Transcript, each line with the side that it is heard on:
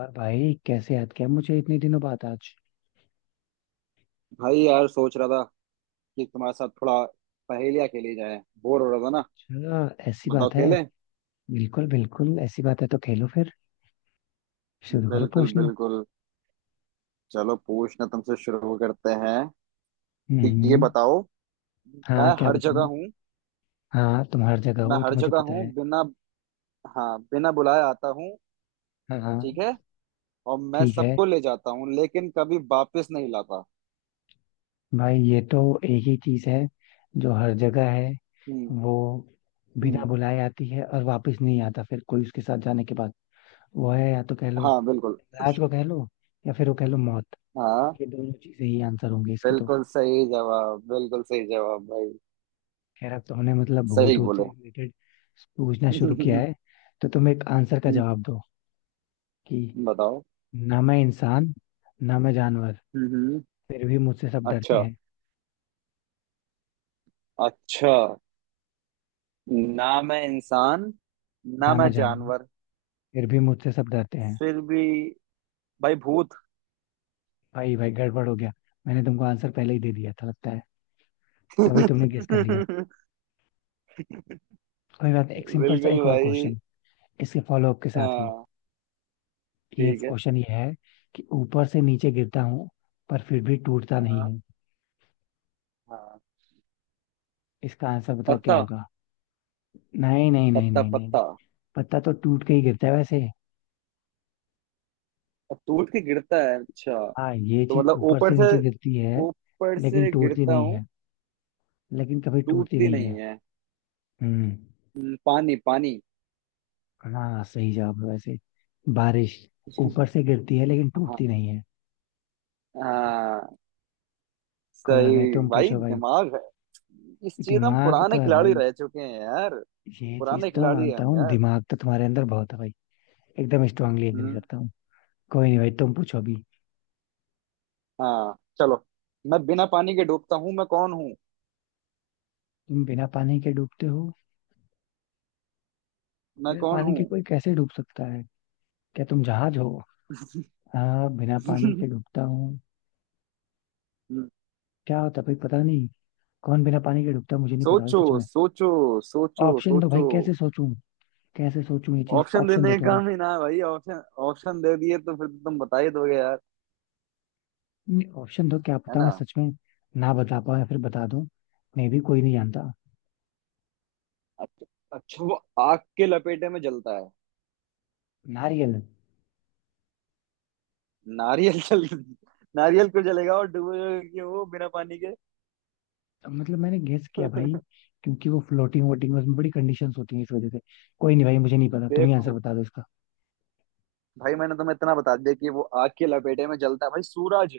left: और भाई कैसे याद किया मुझे इतने दिनों बाद आज।
right: भाई यार सोच रहा था कि तुम्हारे साथ थोड़ा पहेलियाँ खेली जाए। बोर हो रहा था ना।
left: अच्छा ऐसी
right: बताओ,
left: बात है।
right: खेलें?
left: बिल्कुल बिल्कुल ऐसी बात है तो खेलो फिर। शुरू करो
right: बिल्कुल
left: पूछना।
right: बिल्कुल। चलो, पूछना तुमसे शुरू करते हैं। तो ये
left: हम्म।
right: बताओ, मैं
left: हाँ क्या
right: हर
left: बताऊँ।
right: जगह हूँ।
left: हाँ तुम हर जगह
right: मैं
left: हो तो
right: हर
left: मुझे
right: जगह
left: पता
right: हूँ,
left: है।
right: बिना, हाँ, बिना बुलाए आता हूँ।
left: हाँ हाँ।
right: ठीक है। और मैं
left: ठीक है।
right: सबको ले जाता हूँ, लेकिन कभी वापस नहीं लाता।
left: भाई ये तो एक ही चीज है जो हर जगह है।
right: हम्म
left: वो बिना
right: हम्म।
left: बुलाए आती है और वापस नहीं आता फिर कोई उसके साथ जाने के बाद। वो है या तो कह लो
right: हाँ बिल्कुल।
left: राज को कह लो या फिर वो कह लो मौत।
right: हाँ।
left: ये दोनों चीजें ही आंसर होंगे इसकी तो।
right: बिल्कुल सही जवाब, बिल्कुल सही जवाब भाई।
left: खैर अब तो हमने मतलब भूत
right: सही
left: भूत से
right: बोले।
left: रिलेटेड पूछना शुरू किया है। तो तुम एक आंसर का जवाब दो कि
right: बताओ।
left: ना मैं इंसान ना मैं जानवर
right: हम्म हम्म,
left: फिर भी मुझसे सब डरते
right: अच्छा।
left: हैं।
right: अच्छा। ना मैं इंसान, ना
left: ना मैं
right: मैं
left: जानवर
right: जानवर,
left: फिर भी मुझसे सब डरते हैं।
right: फिर भी। भाई भूत।
left: भाई भाई गड़बड़ हो गया। मैंने तुमको आंसर पहले ही दे दिया था लगता है। तभी तुमने गेस कर लिया।
right: बिल्कुल।
left: कोई बात नहीं एक सिंपल सा एक और
right: भाई
left: क्वेश्चन इसके फॉलोअप के साथ ही।
right: हाँ,
left: ये
right: ठीक है।
left: क्वेश्चन ये है कि ऊपर से नीचे गिरता हूँ पर फिर भी टूटता नहीं
right: हाँ।
left: हूँ।
right: हाँ।
left: इसका आंसर बताओ क्या
right: पत्ता।
left: होगा। नहीं नहीं नहीं
right: पत्ता
left: नहीं नहीं नहीं।
right: पत्ता।
left: पत्ता तो टूट के ही गिरता है वैसे।
right: अब टूट के गिरता है, अच्छा।
left: हाँ ये
right: तो
left: चीज
right: मतलब
left: ऊपर
right: ऊपर
left: से
right: से,
left: नीचे गिरती है
right: ऊपर
left: लेकिन
right: से
left: टूटती
right: गिरता
left: नहीं
right: हूँ।
left: है। लेकिन कभी टूटती
right: टूटती
left: नहीं है।
right: नहीं है।
left: हम्म।
right: पानी, पानी।
left: हाँ सही जवाब है वैसे। बारिश ऊपर से गिरती है लेकिन
right: हाँ।
left: टूटती नहीं है।
right: हाँ।
left: कोई बात नहीं
right: सही।
left: तुम
right: भाई
left: पूछो भाई।
right: दिमाग है, इस चीज हम
left: दिमाग तो
right: पुराने
left: है
right: खिलाड़ी
left: भाई।
right: रह चुके हैं यार।
left: ये
right: पुराने
left: चीज तो मैं
right: खिलाड़ी हैं
left: मानता
right: हम
left: हूँ
right: यार।
left: दिमाग तो तुम्हारे अंदर बहुत है भाई। एकदम स्ट्रांगली एग्री
right: हम्म।
left: करता हूँ। कोई नहीं भाई तुम पूछो अभी।
right: हाँ चलो। मैं बिना पानी के डूबता हूँ, मैं कौन हूँ?
left: तुम बिना पानी के डूबते हो।
right: मैं
left: बिना
right: कौन
left: पानी के
right: हूँ?
left: कोई कैसे डूब सकता है। क्या तुम जहाज हो। हाँ बिना पानी के डूबता हूँ।
right: हम्म,
left: क्या होता भाई पता नहीं। कौन बिना पानी के डूबता मुझे नहीं पता भाई
right: सोचो
left: सच में।
right: सोचो। सोचो
left: ऑप्शन दो
right: सोचो।
left: भाई कैसे सोचूं। कैसे सोचूं ये चीज
right: ऑप्शन
left: ऑप्शन दो
right: देने का
left: थोड़ा।
right: काम ही ना है भाई ऑप्शन। ऑप्शन दे दिए तो फिर तो तुम बता ही दोगे यार।
left: नहीं ऑप्शन दो क्या
right: है
left: पता मैं
right: ना?
left: सच में ना बता पाऊं या फिर बता दूं। मे भी कोई नहीं जानता।
right: अच्छा। अच्छा, वो आग के लपेटे में जलता है।
left: नारियल।
right: नारियल? जल, नारियल क्यों जलेगा? और डूबेगा क्यों वो बिना पानी के?
left: मतलब मैंने गेस किया भाई क्योंकि वो फ्लोटिंग वोटिंग उसमें बड़ी कंडीशंस होती हैं इस वजह से। कोई नहीं भाई मुझे नहीं पता तुम ही आंसर
right: देखो
left: बता दो इसका।
right: भाई, मैंने तुम्हें इतना बता दिया कि वो आग के लपेटे में जलता है भाई। सूरज।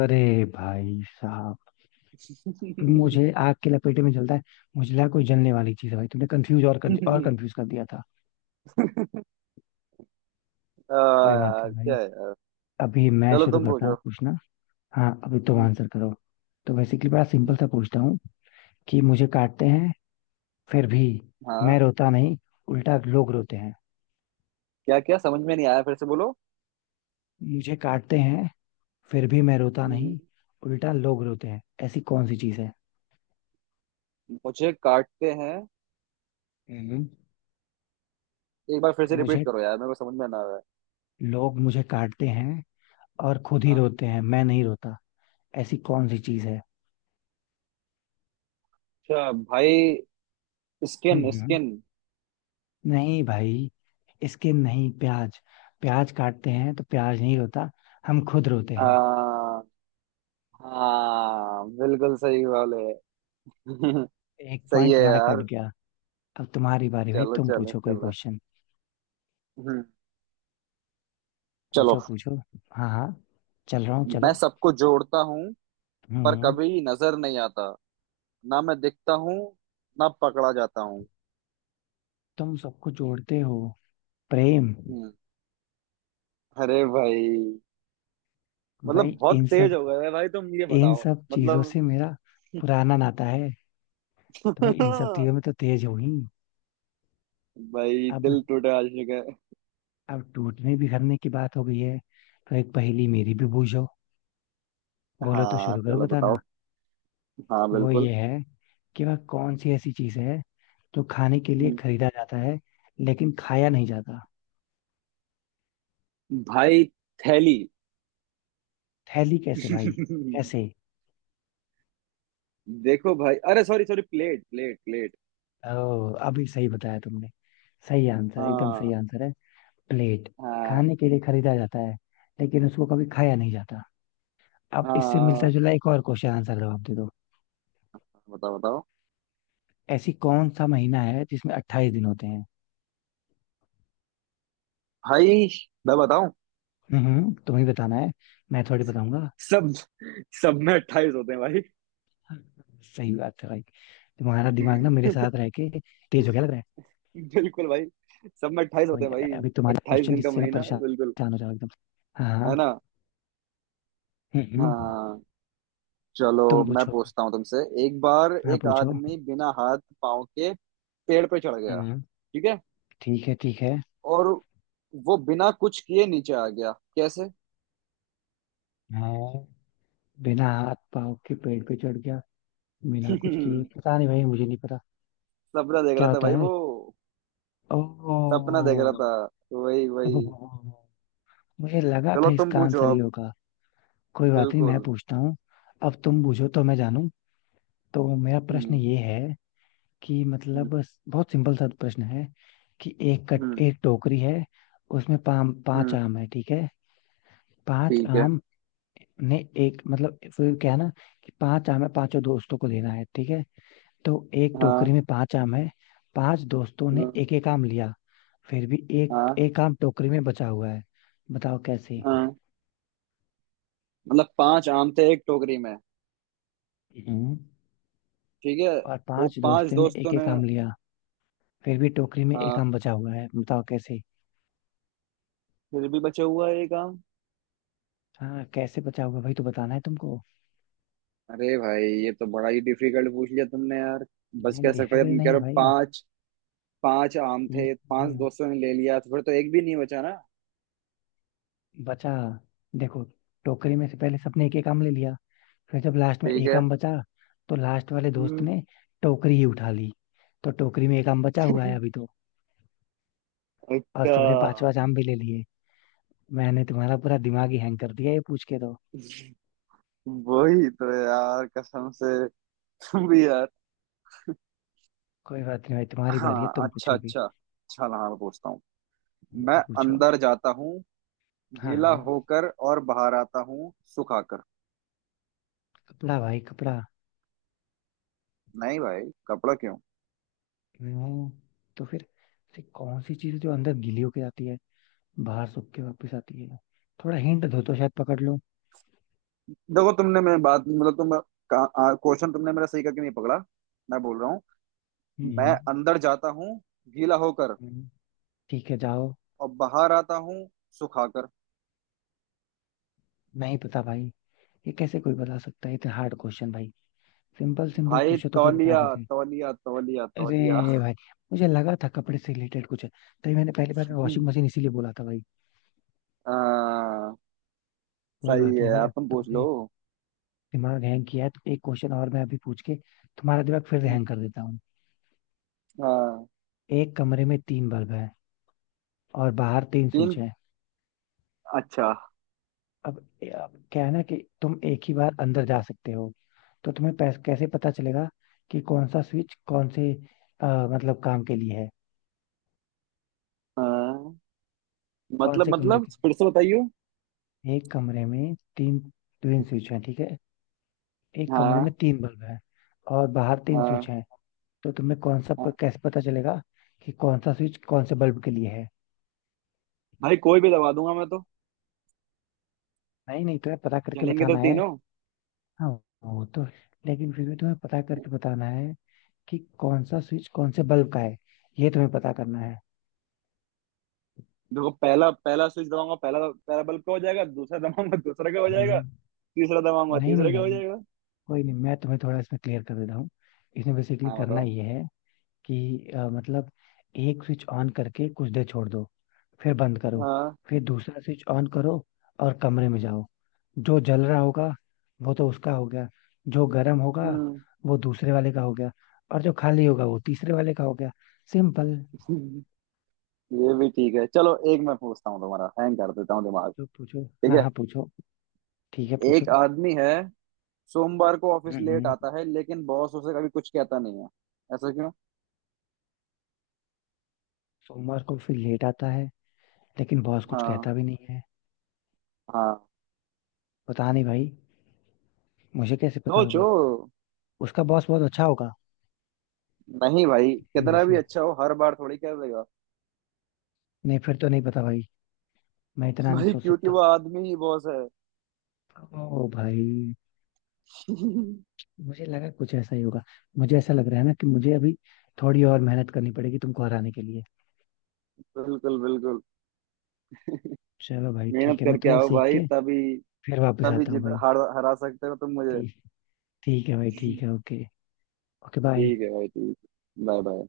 left: अरे भाई साहब। मुझे आग के लपेटे में जलता है। मुझे लगा कोई जलने वाली चीज है भाई तुमने कंफ्यूज और कंफ्यूज कर दिया था।
right: आ,
left: कोई बात नहीं भाई।
right: यार क्या।
left: अभी मैं
right: चलो
left: शुरू
right: तुम
left: करता हूँ
right: पूछो।
left: पूछना। हाँ अभी तुम
right: हम्म,
left: आंसर करो। तो बेसिकली बड़ा सिंपल सा पूछता हूँ कि मुझे काटते हैं फिर भी मैं
right: हाँ।
left: रोता नहीं उल्टा लोग रोते हैं।
right: क्या क्या समझ में नहीं आया, फिर से बोलो।
left: मुझे काटते हैं फिर भी मैं रोता
right: हम्म।
left: नहीं उल्टा लोग रोते हैं ऐसी कौन सी चीज़ है।
right: मुझे काटते हैं?
left: हम्म।
right: एक बार फिर से रिपीट
left: मुझे
right: करो यार, मेरे को समझ में ना आया।
left: लोग मुझे काटते हैं और खुद ही
right: हाँ।
left: रोते हैं मैं नहीं रोता। ऐसी कौन सी चीज़ है।
right: अच्छा भाई, स्किन।
left: हम्म।
right: स्किन?
left: नहीं भाई। इसके नहीं प्याज। प्याज काटते हैं तो प्याज नहीं रोता हम खुद रोते हैं।
right: आ, हाँ बिल्कुल सही वाले।
left: एक
right: सही
left: पॉइंट
right: है
left: तुम्हारा कट
right: यार।
left: गया। अब तुम्हारी बारी भाई
right: चलो
left: तुम
right: चलो
left: पूछो कोई
right: चलो।
left: क्वेश्चन।
right: हम्म, चलो।
left: पूछो पूछो। हाँ हाँ चल रहा हूँ
right: मैं
left: चलो।
right: सबको जोड़ता हूँ,
left: हम्म
right: पर
left: हम्म।
right: कभी नजर नहीं आता। ना मैं दिखता हूँ, ना पकड़ा जाता हूँ।
left: तुम सबको जोड़ते हो। प्रेम।
right: हम्म, अरे भाई,
left: भाई
right: मतलब बहुत
left: इन
right: तेज
left: सब
right: हो गए है भाई तुम। ये
left: इन
right: बताओ
left: सब चीजों
right: मतलब।
left: से मेरा पुराना नाता है। तो भाई इन सब
right: भाई
left: चीजों में तो तेज हो ही। अब।
right: दिल टूटे आशिक है।
left: अब टूटने बिखरने की बात हो गई है तो एक पहेली मेरी भी बूझो। बोलो तो
right: हाँ
left: शुरू करो
right: चलो
left: बताना।
right: बताओ। हाँ
left: वो
right: बिल्कुल।
left: ये है कि वह कौन सी ऐसी चीज है जो खाने के लिए
right: हम्म,
left: खरीदा जाता है लेकिन खाया नहीं जाता।
right: भाई, थैली।
left: थैली कैसे भाई। कैसे।
right: देखो भाई, अरे sorry sorry, plate plate plate.
left: ओ अभी सही बताया तुमने। सही आंसर एकदम सही
right: हाँ।
left: आंसर है। प्लेट।
right: हाँ।
left: खाने के लिए खरीदा जाता है लेकिन उसको कभी खाया नहीं जाता। अब इससे मिलता
right: हाँ
left: जुला एक और क्वेश्चन आंसर जवाब दे दो।
right: बताओ बताओ।
left: ऐसी कौन सा महीना है जिसमें 28 दिन होते हैं।
right: भाई, मैं बताऊं?
left: तुम्हें बताना है मैं थोड़ी बताऊंगा।
right: सब। सब में अट्ठाईस होते हैं भाई।
left: सही बात है भाई। तुम्हारा दिमाग ना मेरे साथ रह के तेज हो गया लग रहा है।
right: बिल्कुल भाई, सब में अट्ठाईस
left: कोई
right: होते हैं भाई।
left: नहीं अभी तुम्हारा
right: अट्ठाईस
left: क्वेश्चन
right: दिन का
left: जिससे मैं
right: महीना बिल्कुल।
left: परेशान हो जाऊँ एकदम। हाँ हाँ।
right: है ना?
left: हम्म, हम्म,
right: हाँ चलो।
left: तुम
right: मैं
left: पूछो।
right: पूछता हूँ तुमसे। एक बार
left: हाँ
right: एक
left: पूछो।
right: आदमी बिना हाथ पाँव के पेड़ पे चढ़ गया,
left: हम्म।
right: ठीक है?
left: ठीक है ठीक है।
right: और वो बिना कुछ किए नीचे आ गया, कैसे?
left: मैं बिना हाथ पाँव के पेड़ पे चढ़ गया बिना कुछ किए पता नहीं भाई मुझे नहीं पता।
right: सपना देख रहा
left: क्या
right: था
left: होता
right: भाई
left: है।
right: वो।
left: ओ।
right: सपना देख रहा था। वही वही।
left: मुझे लगा था
right: चलो तुम
left: इसका
right: पूछो
left: आंसर ये
right: अब।
left: होगा। कोई बात नहीं मैं
right: बिल्कुल।
left: पूछता हूँ। अब तुम पूछो तो मैं जानूं। तो मेरा प्रश्न
right: हम्म।
left: ये है कि
right: हम्म
left: मतलब बहुत सिंपल सा प्रश्न है। कि
right: हम्म
left: एक टोकरी है उसमें पाम पांच
right: हम्म,
left: आम है ठीक है। पांच
right: ठीक है।
left: आम ने एक मतलब फिर क्या है ना कि पांच आम है पांचों दोस्तों को देना है ठीक है। तो एक
right: हाँ।
left: टोकरी में पांच आम है। पांच दोस्तों ने
right: हाँ।
left: एक एक आम लिया। फिर भी एक
right: हाँ।
left: एक आम टोकरी में बचा हुआ है बताओ कैसे।
right: हाँ। मतलब पांच आम थे एक टोकरी में,
left: हम्म।
right: ठीक है।
left: और
right: वो
left: पांच
right: पांच
left: दोस्तों ने
right: दोस्तों
left: एक
right: ने।
left: एक आम लिया। फिर भी टोकरी में एक
right: हाँ।
left: आम बचा हुआ है बताओ कैसे।
right: फिर भी बचा हुआ है एक आम?
left: हाँ कैसे बचा हुआ भाई तो बताना है तुमको।
right: अरे भाई, ये तो बड़ा ही डिफिकल्ट पूछ लिया तुमने यार। बच
left: नहीं
right: कैसे सकता है,
left: डिफिकल्ट
right: तुम कह
left: नहीं है
right: रहे हो
left: भाई
right: पांच, पांच आम थे,
left: इजी
right: पांच
left: है।
right: दोस्तों ने ले लिया, तो फिर तो एक भी नहीं बचा ना।
left: बचा। देखो टोकरी में से पहले सबने एक एक आम ले लिया। फिर जब लास्ट में
right: ठीक
left: एक
right: है।
left: आम बचा तो लास्ट वाले दोस्त
right: हम्म।
left: ने टोकरी ही उठा ली। तो टोकरी में एक आम बचा हुआ है अभी तो। और
right: अच्छा।
left: सबने पांचवा जाम भी ले लिए। मैंने तुम्हारा पूरा दिमाग ही हैंग कर दिया ये पूछ के तो।
right: वही तो यार कसम से। तुम भी यार।
left: कोई बात नहीं भाई तुम्हारी बारी है
right: हाँ
left: तुम
right: अच्छा
left: पूछो भी।
right: अच्छा अच्छा, हाँ मैं पूछता हूँ। मैं
left: पूछो।
right: अंदर जाता हूँ
left: हाँ
right: गीला
left: हाँ।
right: होकर और बाहर आता हूँ सुखाकर।
left: कपड़ा भाई कपड़ा।
right: नहीं भाई, कपड़ा क्यों?
left: हम्म, तो फिर ऐसी कौन सी चीज जो अंदर गीली होके जाती है बाहर सूख के वापस आती है। थोड़ा हिंट दो तो शायद पकड़ लूं।
right: देखो तुमने मेरी बात, मतलब तुम क्वेश्चन तुमने मेरा सही करके नहीं पकड़ा। मैं बोल रहा हूँ, मैं
left: हम्म,
right: अंदर जाता हूँ गीला होकर
left: हम्म, ठीक है जाओ।
right: और बाहर आता हूँ सुखाकर।
left: नहीं पता भाई। ये कैसे कोई बता सकता है इतना हार्ड क्वेश्चन भाई। सिंपल सिंपल
right: भाई
left: पूछो तो कोई बता
right: तौलिया,
left: भी दे।
right: तौलिया तौलिया तौलिया।
left: अरे भाई मुझे लगा था कपड़े से रिलेटेड कुछ है। तभी मैंने पहली बार वॉशिंग मशीन इसीलिए बोला था भाई।
right: हाँ
left: कोई
right: सही
left: बात नहीं
right: है।
left: भाई
right: आप
left: अब
right: तुम पूछ
left: तुमने
right: लो।
left: दिमाग हैंग किया है तो एक क्वेश्चन और मैं अभी पूछ के तुम्हारा दिमाग फिर हैंग कर देता हूँ।
right: हाँ।
left: एक कमरे में तीन बल्ब है और बाहर तीन स्विच
right: तीन?
left: है।
right: अच्छा।
left: अब, अब क्या है ना कि तुम एक ही बार अंदर जा सकते हो तो तुम्हें कैसे पता चलेगा कि कौन सा स्विच कौन से अ, मतलब काम के लिए है
right: हाँ।
left: कौन से
right: मतलब,
left: कमरे
right: मतलब
left: के
right: फिर से
left: लिए?
right: बताइयो।
left: है? एक कमरे में तीन तीन स्विच है ठीक है। एक कमरे में
right: हाँ।
left: तीन बल्ब है और बाहर तीन
right: हाँ।
left: स्विच हैं। तो तुम्हें
right: हाँ।
left: कैसे पता चलेगा कि कौन सा स्विच कौन से बल्ब के लिए है।
right: भाई कोई भी दबा दूंगा मैं तो।
left: नहीं नहीं तुम्हें पता करके
right: जलेंगे तो
left: बताना है।
right: तीनों।
left: हाँ वो तो लेकिन फिर भी तुम्हें पता करके बताना है कि कौन सा स्विच कौन से बल्ब का है ये तुम्हें पता करना है।
right: देखो पहला, पहला स्विच दबाऊंगा, पहला, पहला बल्ब का हो जाएगा। दूसरा दबाऊंगा, दूसरे का हो जाएगा।
left: हम्म।
right: तीसरा दबाऊंगा,
left: नहीं नहीं
right: तीसरे का
left: नहीं
right: हो
left: नहीं
right: जाएगा।
left: कोई नहीं मैं तुम्हें थोड़ा इसमें क्लियर कर देता हूँ। इसमें बेसिकली
right: हाँ
left: करना
right: बताओ।
left: ये है कि मतलब एक स्विच ऑन करके कुछ देर छोड़ दो फिर बंद करो।
right: हाँ।
left: फिर दूसरा स्विच ऑन करो और कमरे में जाओ। जो जल रहा होगा वो तो उसका हो गया। जो गर्म होगा
right: हम्म।
left: वो दूसरे वाले का हो गया। और जो खाली होगा वो तीसरे वाले का हो गया। सिंपल।
right: ये भी ठीक है, चलो एक मैं पूछता हूँ, तुम्हारा हैंग कर देता हूँ दिमाग।
left: जो पूछो
right: ठीक
left: हाँ
right: है।
left: हाँ पूछो। ठीक है
right: एक
left: पूछो।
right: आदमी है, सोमवार को
left: हम्म
right: ऑफिस लेट
left: हम्म।
right: आता है, लेकिन बॉस उसे कभी कुछ कहता नहीं है। ऐसा क्यों?
left: सोमवार को फिर लेट आता है लेकिन बॉस कुछ
right: हाँ।
left: कहता भी नहीं है।
right: हाँ।
left: पता नहीं भाई मुझे कैसे पता
right: सोचो।
left: होगा। उसका बॉस बहुत अच्छा होगा
right: नहीं भाई,
left: इसी वजह
right: कितना भी
left: से।
right: अच्छा हो हर बार थोड़ी कह देगा।
left: नहीं फिर तो नहीं पता भाई मैं इतना नहीं
right: भाई
left: सोच
right: क्योंकि वो
left: सकता।
right: आदमी ही बॉस है।
left: ओ भाई मुझे लगा कुछ ऐसा ही होगा। मुझे ऐसा लग रहा है ना कि मुझे अभी थोड़ी और मेहनत करनी पड़ेगी तुमको हराने के लिए।
right: बिल्कुल बिल्कुल।
left: चलो भाई
right: मेहनत
left: ठीक है मैं
right: करके
left: थोड़ा
right: आओ
left: सीख
right: भाई,
left: के
right: तभी,
left: फिर वापस
right: तभी
left: आता हूँ
right: जीत,
left: भाई।
right: हरा, हरा सकते हो तुम मुझे।
left: ठीक ठीक है भाई ठीक है ओके। Okay bye.
right: ठीक है भाई ठीक। Bye bye.